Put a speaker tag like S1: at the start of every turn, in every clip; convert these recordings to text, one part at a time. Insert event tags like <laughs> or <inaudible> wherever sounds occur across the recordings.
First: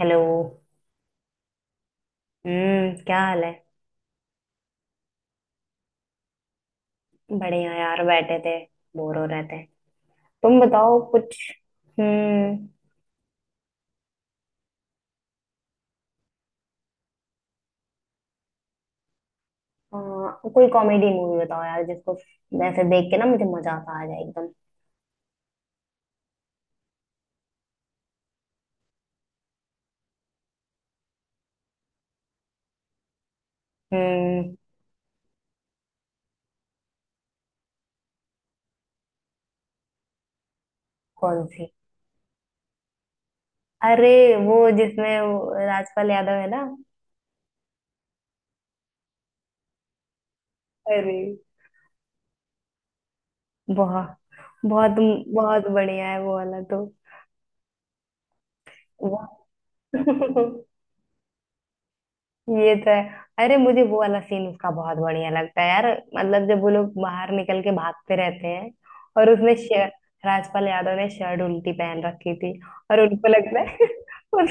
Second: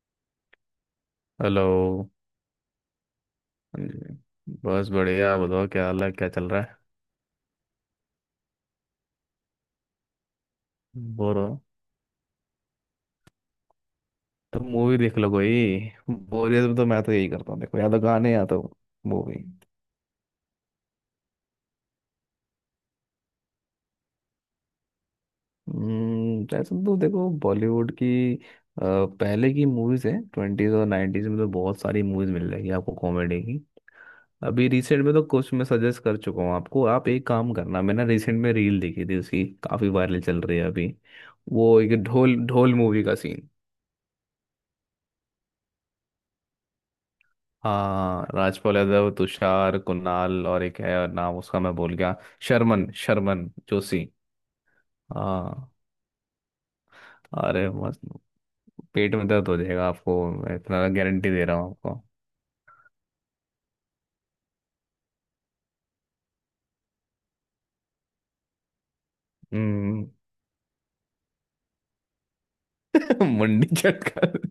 S1: Hello.
S2: Hello.
S1: हम्म, क्या हाल है?
S2: हाँ जी। बस बढ़िया, बताओ क्या हाल है, क्या चल रहा है?
S1: बढ़िया यार, बैठे थे। बोर हो रहे थे। तुम बताओ कुछ।
S2: बोर हो
S1: हम्म।
S2: तो मूवी देख लो कोई। बोरियत में तो मैं तो यही करता हूँ, देखो, या तो गाने या तो मूवी।
S1: अ, कोई कॉमेडी मूवी बताओ यार, जिसको वैसे देख के ना मुझे मजा आता आ जाए एकदम।
S2: ऐसे तो देखो बॉलीवुड की। अ, पहले की मूवीज है ट्वेंटीज और नाइन्टीज में, तो बहुत सारी मूवीज मिल जाएगी आपको कॉमेडी की।
S1: हम्म।
S2: अभी रिसेंट में तो कुछ मैं सजेस्ट कर चुका हूँ आपको। आप एक काम करना, मैंने रिसेंट में रील देखी थी, उसकी काफी वायरल चल रही है अभी।
S1: कौन सी?
S2: वो एक ढोल ढोल मूवी का सीन।
S1: अरे, वो जिसमें वो राजपाल यादव है ना।
S2: हाँ, राजपाल यादव, तुषार, कुणाल और एक है और
S1: अरे,
S2: नाम उसका मैं भूल गया। शर्मन शर्मन जोशी।
S1: बहुत बहुत बहुत
S2: हाँ।
S1: बढ़िया है वो वाला तो।
S2: अरे मस्त। पेट में दर्द हो जाएगा
S1: वो
S2: आपको, मैं
S1: <laughs>
S2: इतना गारंटी दे रहा हूँ आपको।
S1: ये तो है। अरे, मुझे वो वाला सीन उसका बहुत बढ़िया लगता है यार। मतलब जब वो लोग बाहर निकल के भागते रहते हैं, और उसने शर्ट
S2: हम्म।
S1: राजपाल यादव ने शर्ट उल्टी पहन रखी थी। और
S2: <laughs>
S1: उनको लगता
S2: मुंडी
S1: है <laughs>
S2: चटकर।
S1: उस,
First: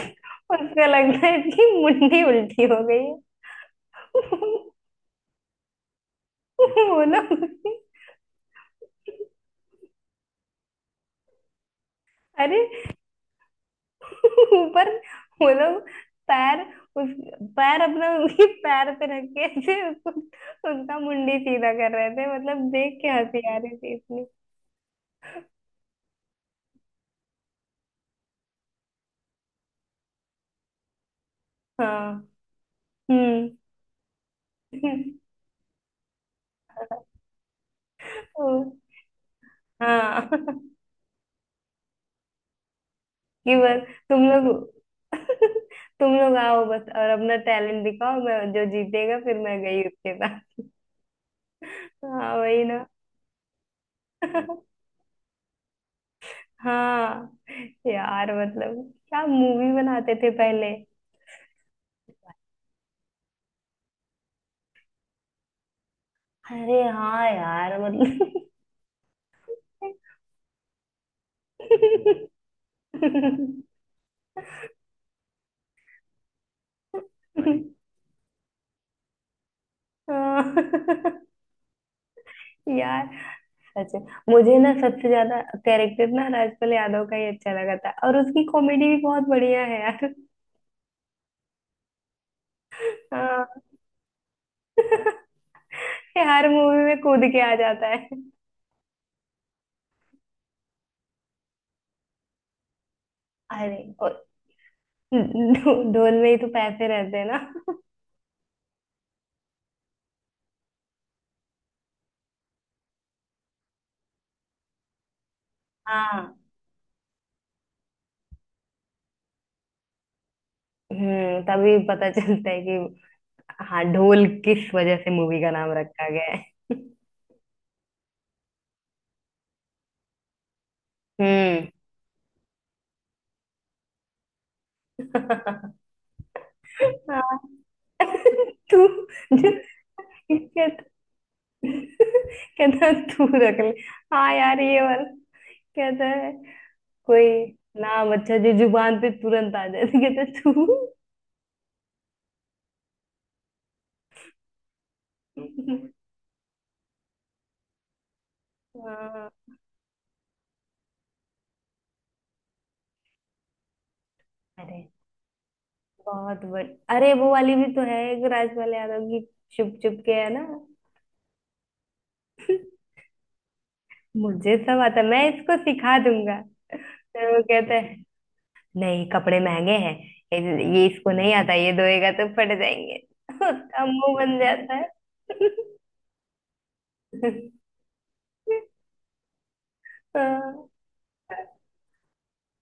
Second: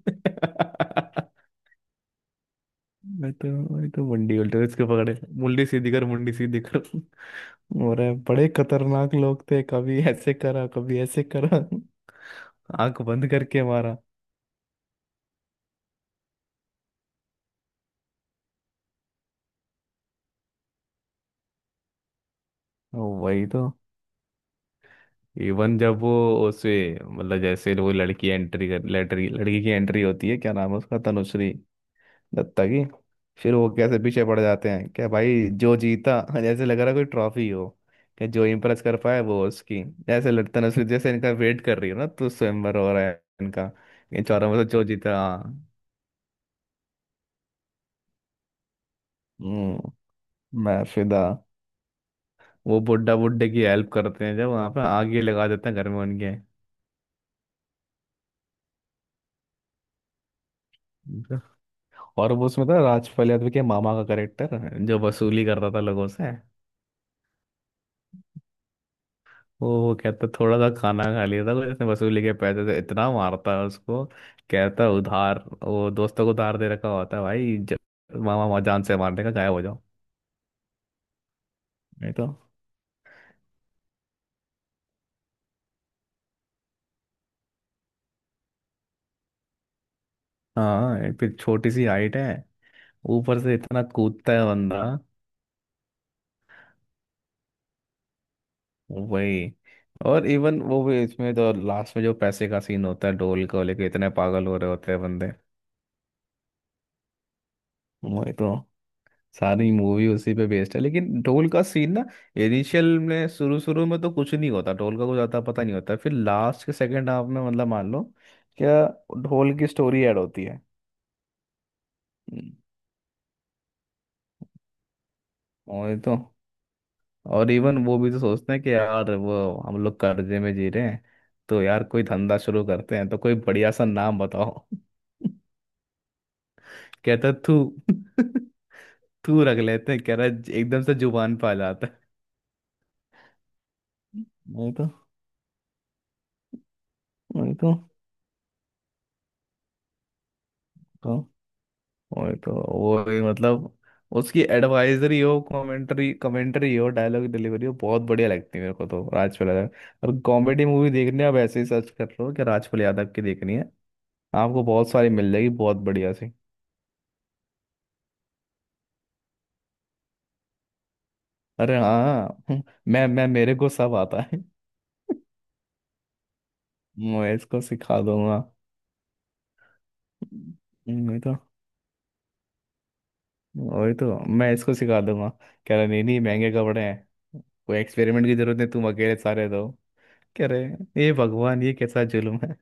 S1: उसको लगता है कि मुंडी उल्टी हो गई है।
S2: मैं तो मैं तो मुंडी उल्टे इसके
S1: <laughs>
S2: पकड़े, मुंडी सीधी कर, मुंडी सीधी कर।
S1: वो लोग,
S2: और ये बड़े खतरनाक लोग थे, कभी ऐसे करा, कभी ऐसे करा।
S1: अरे
S2: आंख बंद करके मारा।
S1: <laughs> ऊपर, वो लोग, पैर, उस, पैर अपना उसके पैर पे रख के ऐसे उसका मुंडी सीधा कर रहे थे। मतलब देख के
S2: वही
S1: हंसी आ
S2: तो।
S1: रही थी।
S2: इवन जब वो उसे, मतलब जैसे वो लड़की की एंट्री होती है, क्या नाम है उसका? तनुश्री
S1: हाँ।
S2: दत्ता की। फिर
S1: हम्म।
S2: वो कैसे पीछे पड़ जाते हैं, क्या
S1: <laughs>
S2: भाई, जो जीता <laughs> जैसे लग रहा है कोई ट्रॉफी हो। क्या, जो
S1: ओ,
S2: इम्प्रेस कर पाए वो उसकी,
S1: हाँ।
S2: जैसे
S1: <laughs>
S2: तनुश्री जैसे इनका वेट कर रही हो ना, तो स्वयंवर हो रहा है
S1: कि
S2: इनका।
S1: बस,
S2: इन
S1: तुम
S2: चारों में
S1: लोग।
S2: से जो जीता,
S1: <laughs>
S2: हाँ।
S1: तुम लोग आओ बस, और अपना टैलेंट दिखाओ। मैं जो जीतेगा, फिर मैं गई
S2: हम्म,
S1: उसके साथ।
S2: मैं फिदा।
S1: हाँ, वही
S2: वो
S1: ना।
S2: बुड्ढा, बुड्ढे की हेल्प करते हैं जब, वहाँ पे
S1: <laughs>
S2: आग ही लगा देते हैं घर में उनके।
S1: हाँ यार, मतलब क्या मूवी बनाते थे पहले।
S2: और वो उसमें था राजपाल यादव के मामा का करेक्टर, जो वसूली करता था लोगों से।
S1: अरे हाँ यार, मतलब।
S2: वो कहता थोड़ा सा खाना खा लिया था जिसने वसूली के पैसे से, इतना मारता है
S1: <laughs>
S2: उसको। कहता उधार, वो दोस्तों को उधार दे रखा होता है भाई, जब मामा मामा जान से मारने का, गायब हो जाओ।
S1: हाँ।
S2: नहीं तो।
S1: <laughs> यार सच में। मुझे ना सबसे ज्यादा कैरेक्टर ना राजपाल यादव का ही अच्छा लगा था, और उसकी कॉमेडी भी बहुत बढ़िया है यार।
S2: हाँ, एक फिर छोटी सी हाइट है, ऊपर
S1: हाँ।
S2: से इतना कूदता है बंदा।
S1: <laughs> ये हर मूवी में कूद के आ जाता है।
S2: वही। और इवन वो भी इसमें, जो लास्ट में जो पैसे का सीन होता है, ढोल को
S1: अरे,
S2: लेके इतने
S1: और
S2: पागल हो रहे होते हैं बंदे।
S1: ढोल में ही तो पैसे रहते हैं ना।
S2: वही तो, सारी मूवी उसी पे बेस्ड है, लेकिन ढोल का सीन ना, इनिशियल में, शुरू शुरू में तो कुछ नहीं होता, ढोल का कुछ आता पता नहीं होता, फिर
S1: हाँ।
S2: लास्ट के सेकंड हाफ में, मतलब मान लो क्या, ढोल की स्टोरी ऐड होती है।
S1: तभी पता चलता
S2: हम्म,
S1: है कि हाँ, ढोल किस वजह से मूवी का नाम
S2: और ये
S1: रखा
S2: तो,
S1: गया है।
S2: और इवन वो भी तो सोचते हैं कि यार वो, हम लोग कर्जे में जी रहे हैं, तो
S1: हम्म।
S2: यार कोई धंधा शुरू करते हैं, तो कोई बढ़िया सा नाम बताओ <laughs>
S1: <laughs>
S2: कहता
S1: हाँ।
S2: तू <laughs>
S1: <laughs> तू,
S2: तू रख लेते हैं, कह रहा
S1: इसके
S2: एकदम से जुबान पे आ जाता है।
S1: कहता है, तू रख ले। हाँ यार,
S2: नहीं
S1: ये
S2: तो।
S1: वाला। कहता है कोई
S2: नहीं तो।
S1: नाम अच्छा जो जुबान पे तुरंत आ जाए, तो कहता है, तू।
S2: तो वही तो। वो ही मतलब, उसकी एडवाइजरी हो, कमेंट्री कमेंट्री हो, डायलॉग डिलीवरी हो, बहुत बढ़िया लगती है मेरे को। तो राजपाल
S1: हाँ।
S2: यादव और कॉमेडी मूवी देखने आप ऐसे ही सर्च कर लो कि राजपाल यादव की देखनी है। आपको
S1: अरे,
S2: बहुत सारी मिल जाएगी, बहुत बढ़िया सी।
S1: बहुत बड़ी। अरे, वो वाली भी तो है, एक राजपाल यादव की, चुप चुप के, है ना?
S2: अरे हाँ <laughs> मैं मेरे को सब आता है,
S1: मुझे सब आता है, मैं इसको सिखा दूंगा। फिर
S2: मैं
S1: वो
S2: इसको
S1: कहता है,
S2: सिखा दूंगा।
S1: नहीं कपड़े महंगे हैं। ये ये इसको
S2: वही
S1: नहीं
S2: तो,
S1: आता, ये धोएगा तो फट जाएंगे। <laughs> उसका
S2: वही
S1: मुंह
S2: तो,
S1: बन
S2: मैं इसको
S1: जाता है।
S2: सिखा दूंगा। कह रहा नहीं नहीं, महंगे कपड़े हैं, कोई एक्सपेरिमेंट की जरूरत नहीं,
S1: <laughs>
S2: तुम अकेले सारे दो। कह रहे
S1: हाँ।
S2: हे भगवान, ये कैसा जुल्म है।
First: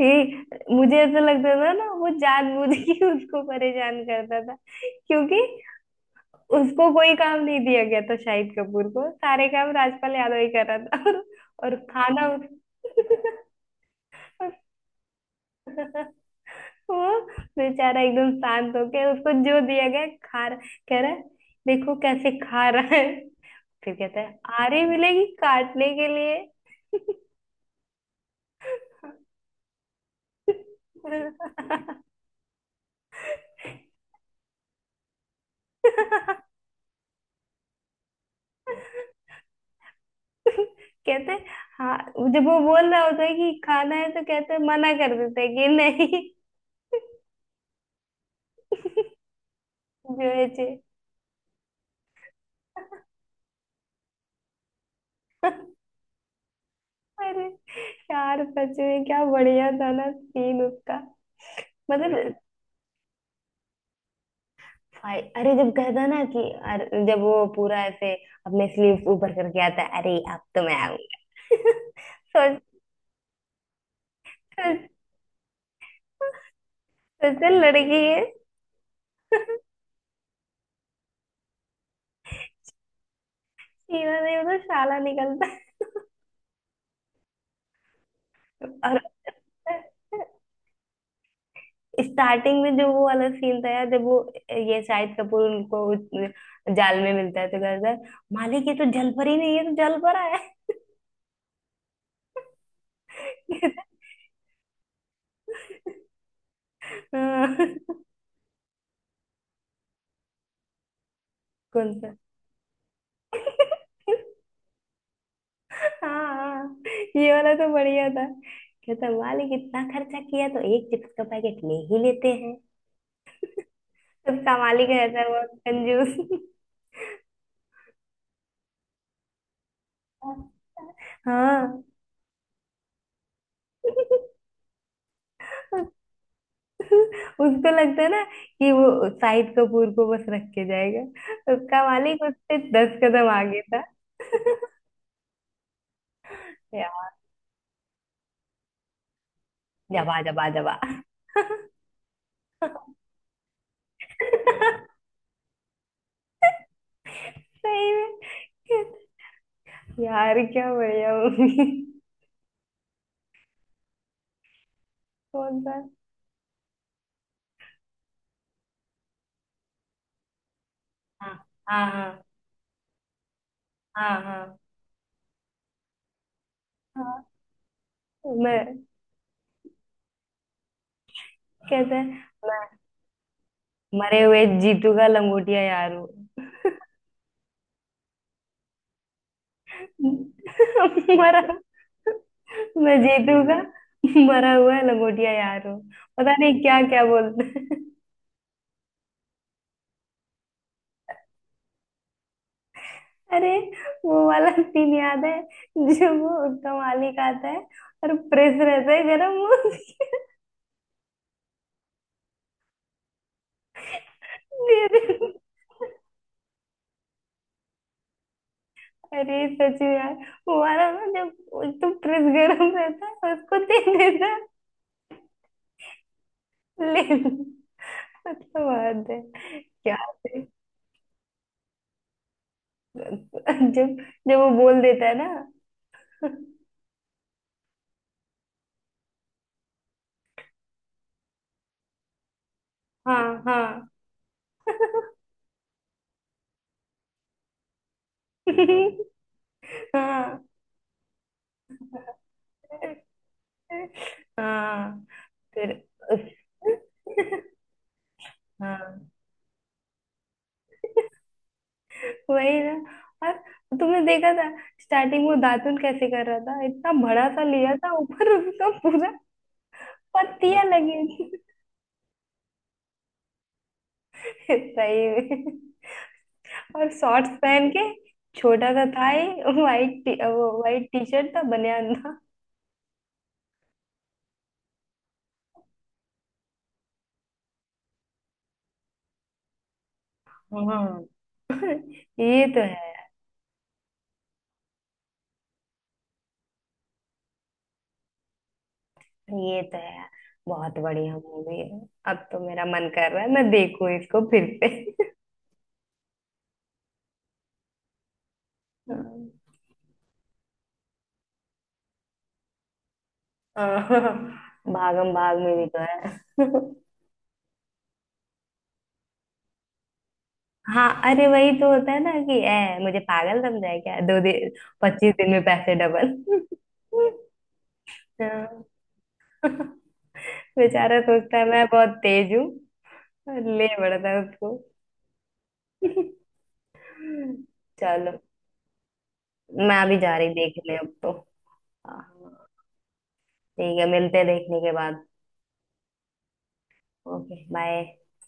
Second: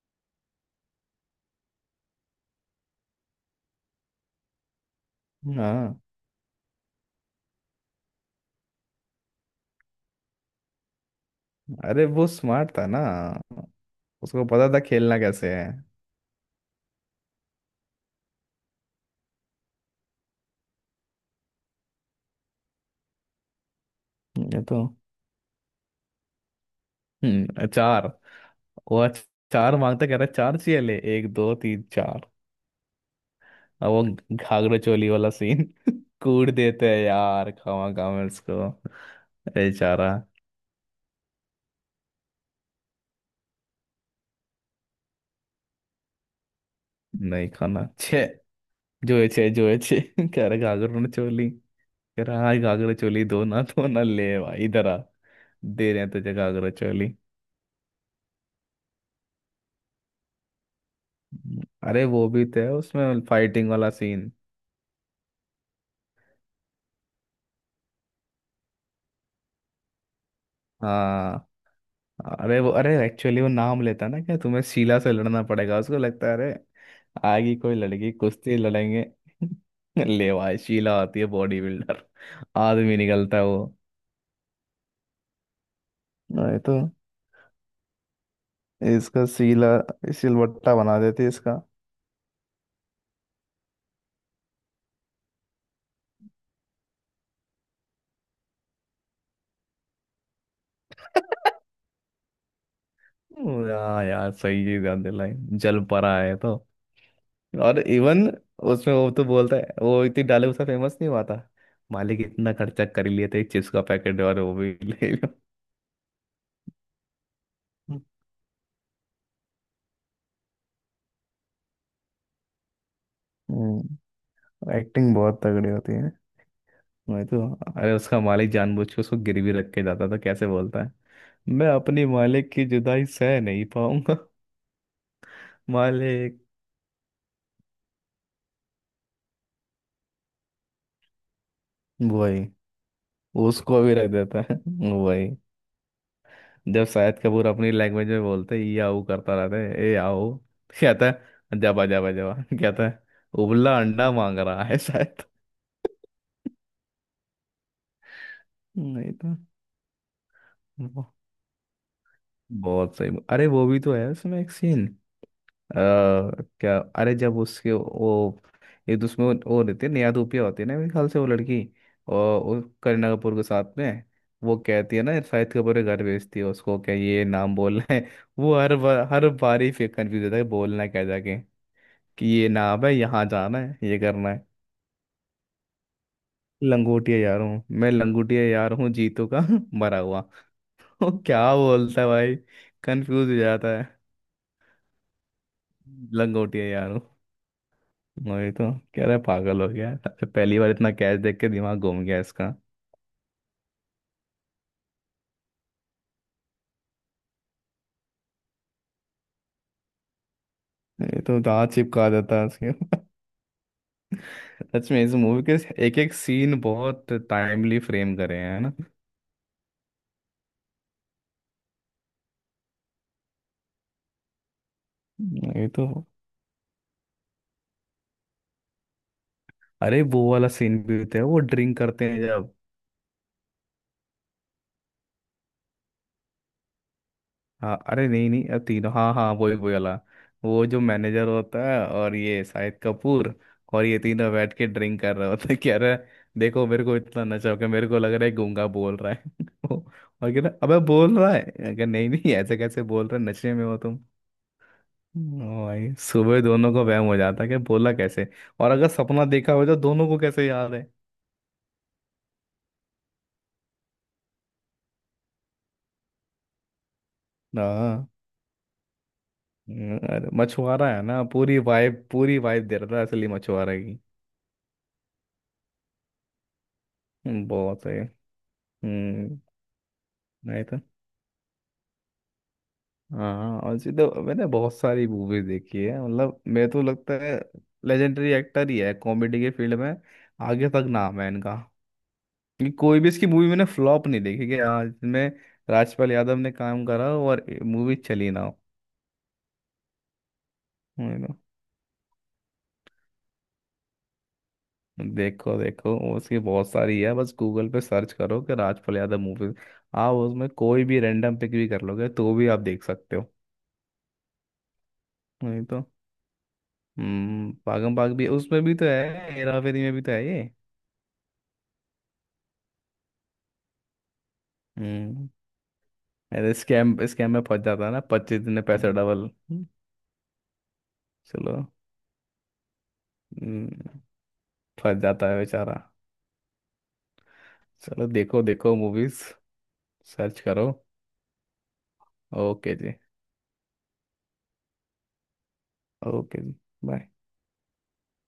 S1: ये, मुझे ऐसा लगता था ना वो जानबूझ के उसको परेशान करता था, क्योंकि
S2: हाँ।
S1: उसको कोई काम नहीं दिया गया था। शाहिद कपूर को सारे काम राजपाल यादव ही कर रहा था, और
S2: अरे
S1: खाना
S2: वो स्मार्ट था ना, उसको पता था खेलना कैसे है।
S1: वो बेचारा एकदम शांत होके उसको जो दिया गया खा रहा। कह रहा है, देखो कैसे खा रहा है। फिर कहता है,
S2: ये तो,
S1: आरी मिलेगी काटने के लिए।
S2: हम्म, चार, वो चार मांगता, कह रहा है, चार चाहिए, ले एक दो तीन चार। अब वो घाघरा चोली वाला सीन, <laughs> कूट देते हैं यार, खावा खावा इसको। अरे चारा,
S1: कहते हैं, हाँ। जब वो बोल रहा होता है कि खाना है, तो कहते हैं, मना कर देते हैं कि नहीं।
S2: नहीं खाना छे। जो है छे, जो है छे
S1: <laughs> जो
S2: <laughs>
S1: है
S2: कह रहा
S1: जे।
S2: घाघरा चोली। कह रहा हाँ, घाघरा चोली दो ना <laughs> दो ना, ले भाई इधर आ, दे रहे हैं तुझे घाघरा चोली।
S1: अरे यार, सच में क्या बढ़िया था ना सीन उसका।
S2: अरे वो
S1: मतलब
S2: भी तो है उसमें फाइटिंग वाला सीन।
S1: भाई, अरे जब कहता ना कि, अरे जब वो पूरा ऐसे अपने स्लीव्स ऊपर करके आता है, अरे अब तो मैं
S2: हाँ,
S1: आऊंगा। <laughs>
S2: अरे
S1: सोच,
S2: वो, अरे एक्चुअली वो नाम लेता है ना, क्या तुम्हें
S1: सोच,
S2: शीला से लड़ना पड़ेगा, उसको लगता है अरे,
S1: सोच
S2: आएगी कोई
S1: लड़की
S2: लड़की,
S1: है।
S2: कुश्ती लड़ेंगे। <laughs> ले भाई, शीला आती है बॉडी बिल्डर, आदमी निकलता है वो।
S1: सीना नहीं तो शाला निकलता है।
S2: नहीं तो। इसका शीला
S1: और
S2: सिलवट्टा बना देती है इसका।
S1: स्टार्टिंग में जो वो वाला सीन था यार, जब वो ये शाहिद कपूर उनको उस जाल में मिलता है, तो कहता है, मालिक ये तो जलपरी नहीं है, तो जलपरा है।
S2: <laughs> हाँ
S1: <laughs>
S2: यार, सही चीज याद दिलाई। जल परा है तो।
S1: हाँ।
S2: और इवन उसमें वो तो बोलता है, वो इतनी डाले उसका फेमस नहीं हुआ था।
S1: कौन सा?
S2: मालिक इतना खर्चा कर लिए थे, एक चिप्स का पैकेट और वो भी ले लो
S1: हाँ, ये वाला तो बढ़िया था।
S2: <laughs>
S1: कहता, मालिक इतना खर्चा किया तो एक चिप्स का पैकेट ले ही लेते हैं।
S2: हम्म।
S1: उसका मालिक
S2: एक्टिंग
S1: रहता है
S2: बहुत
S1: वो,
S2: तगड़ी होती है।
S1: कंजूस।
S2: मैं तो, अरे उसका मालिक जानबूझ के उसको गिरवी रख के जाता था, कैसे बोलता है, मैं
S1: हाँ।
S2: अपने मालिक की जुदाई सह नहीं पाऊंगा <laughs> मालिक।
S1: <laughs> उसको लगता है ना कि वो शाहिद कपूर को बस रख के जाएगा, उसका मालिक
S2: वही,
S1: उससे 10 कदम आगे
S2: उसको
S1: था।
S2: भी रख देता है।
S1: <laughs>
S2: वही, जब
S1: यार,
S2: शाहिद कपूर अपनी लैंग्वेज में बोलते ये आओ करता रहता है, ए
S1: जबा
S2: आओ
S1: जबा जबा।
S2: <laughs> कहता है जाबा जाबा जाबा <laughs> कहता है उबला
S1: <laughs>
S2: अंडा मांग रहा है
S1: सही
S2: शायद <laughs>
S1: में।
S2: नहीं तो।
S1: यार, क्या
S2: वो-
S1: बढ़िया मूवी।
S2: बहुत सही, अरे वो भी तो है उसमें एक सीन।
S1: कौन सा?
S2: अ, क्या, अरे जब उसके वो एक दूसरे में वो रहते हैं, नेहा धूपिया होती है ना मेरे ख्याल से वो
S1: हाँ
S2: लड़की,
S1: हाँ हाँ।
S2: और वो करीना कपूर के साथ में।
S1: हाँ
S2: वो
S1: हाँ
S2: कहती है ना, शाहिद कपूर के घर भेजती है उसको, क्या ये
S1: हाँ।
S2: नाम बोलना है <laughs> वो
S1: मैं,
S2: हर बार ही फिर कंफ्यूज होता है कि बोलना क्या, जाके
S1: कहते हैं,
S2: कि ये
S1: मैं
S2: नाम है, यहाँ जाना है, ये
S1: मरे
S2: करना
S1: हुए
S2: है।
S1: जीतू का लंगोटिया यार हूँ।
S2: लंगोटिया यार हूँ, मैं लंगोटिया यार हूँ जीतू का <laughs> मरा हुआ।
S1: <laughs>
S2: वो
S1: मरा,
S2: क्या बोलता है भाई,
S1: मैं
S2: कंफ्यूज
S1: जीतू
S2: हो
S1: का
S2: जाता है,
S1: मरा हुआ लंगोटिया यार हो। पता नहीं
S2: लंगोटिया
S1: क्या
S2: यार।
S1: क्या बोलते हैं।
S2: वही तो, कह रहा है पागल हो गया है। अरे पहली बार इतना कैच देख के दिमाग घूम गया इसका।
S1: अरे, वो वाला सीन याद है, जो वो उसका मालिक आता है और प्रेस रहता है गरम।
S2: ये तो दांत चिपका देता है उसके <laughs>
S1: दे
S2: सच
S1: दे।
S2: में इस मूवी के एक एक सीन बहुत टाइमली फ्रेम करे हैं, है ना।
S1: अरे सच में यार, वो वाला ना, जब तो प्रेस गरम रहता है उसको दे देता है।
S2: ये तो,
S1: ले, मतलब बात है। क्या
S2: अरे वो
S1: है?
S2: वाला सीन भी होता है वो ड्रिंक करते हैं जब।
S1: जब जब वो बोल देता है ना।
S2: हाँ, अरे नहीं नहीं, अब तीनों, हाँ हाँ, वही वही वाला। वो जो मैनेजर होता है और ये शाहिद कपूर,
S1: हाँ
S2: और
S1: हाँ।
S2: ये तीनों बैठ के ड्रिंक
S1: <laughs>
S2: कर रहे होते हैं कि अरे देखो, मेरे को इतना नशा हो गया, मेरे को लग रहा है गूंगा बोल रहा है <laughs> और कह
S1: हाँ
S2: रहा अबे बोल रहा है, अगर नहीं नहीं ऐसे कैसे बोल रहे, नशे में हो तुम।
S1: हाँ।
S2: ओ
S1: फिर
S2: भाई, सुबह दोनों को वहम हो जाता है कि बोला कैसे, और अगर
S1: हाँ,
S2: सपना देखा हो तो दोनों को कैसे याद है।
S1: वही ना। और तुमने देखा था स्टार्टिंग में दातुन कैसे कर रहा था? इतना बड़ा सा लिया था
S2: हाँ,
S1: ऊपर उसका पूरा।
S2: अरे
S1: पत्तियां
S2: मछुआरा
S1: लगी
S2: है ना,
S1: थी।
S2: पूरी वाइब दे रहा था असली मछुआरे की।
S1: <laughs> सही में। और शॉर्ट्स पहन के
S2: बहुत है।
S1: छोटा सा था ही। वो
S2: नहीं था।
S1: व्हाइट टी शर्ट था, बनियान।
S2: हाँ, और सीधे मैंने बहुत सारी मूवीज देखी है, मतलब मेरे तो लगता है लेजेंडरी एक्टर ही है कॉमेडी के फील्ड में, आगे तक
S1: हम्म।
S2: नाम है इनका,
S1: <laughs> ये तो है
S2: कि कोई
S1: यार।
S2: भी इसकी मूवी मैंने फ्लॉप नहीं देखी, कि हाँ इसमें राजपाल यादव ने काम करा हो और मूवी चली ना हो।
S1: ये तो है यार। बहुत बढ़िया
S2: वही ना।
S1: मूवी है। अब तो मेरा मन कर रहा है मैं देखूं इसको फिर से।
S2: देखो देखो, उसकी बहुत सारी है, बस गूगल पे सर्च करो कि राजपाल यादव मूवी, आप उसमें कोई भी रैंडम पिक भी कर लोगे तो भी आप देख सकते हो।
S1: <laughs> भागम भाग में
S2: नहीं
S1: भी तो
S2: तो।
S1: है। <laughs>
S2: हम्म, पागम पाग भी उसमें भी तो है, हेरा फेरी में भी तो है ये।
S1: हाँ। अरे, वही तो होता है ना कि ए, मुझे पागल समझा है क्या? 2 दिन, पच्चीस
S2: हम्म,
S1: दिन में पैसे डबल।
S2: अरे स्कैम
S1: <laughs>
S2: स्कैम में फंस जाता है ना, 25 दिन में
S1: हाँ।
S2: पैसे डबल।
S1: <laughs> बेचारा सोचता है
S2: चलो।
S1: मैं बहुत तेज हूँ। ले
S2: हम्म,
S1: पड़ता है उसको।
S2: फंस जाता है बेचारा।
S1: <laughs>
S2: चलो,
S1: चलो,
S2: देखो देखो मूवीज,
S1: मैं अभी जा रही
S2: सर्च करो।
S1: देखने अब तो। हाँ,
S2: ओके जी।
S1: ठीक है, मिलते हैं देखने के बाद।
S2: ओके जी, बाय।
S1: Okay bye.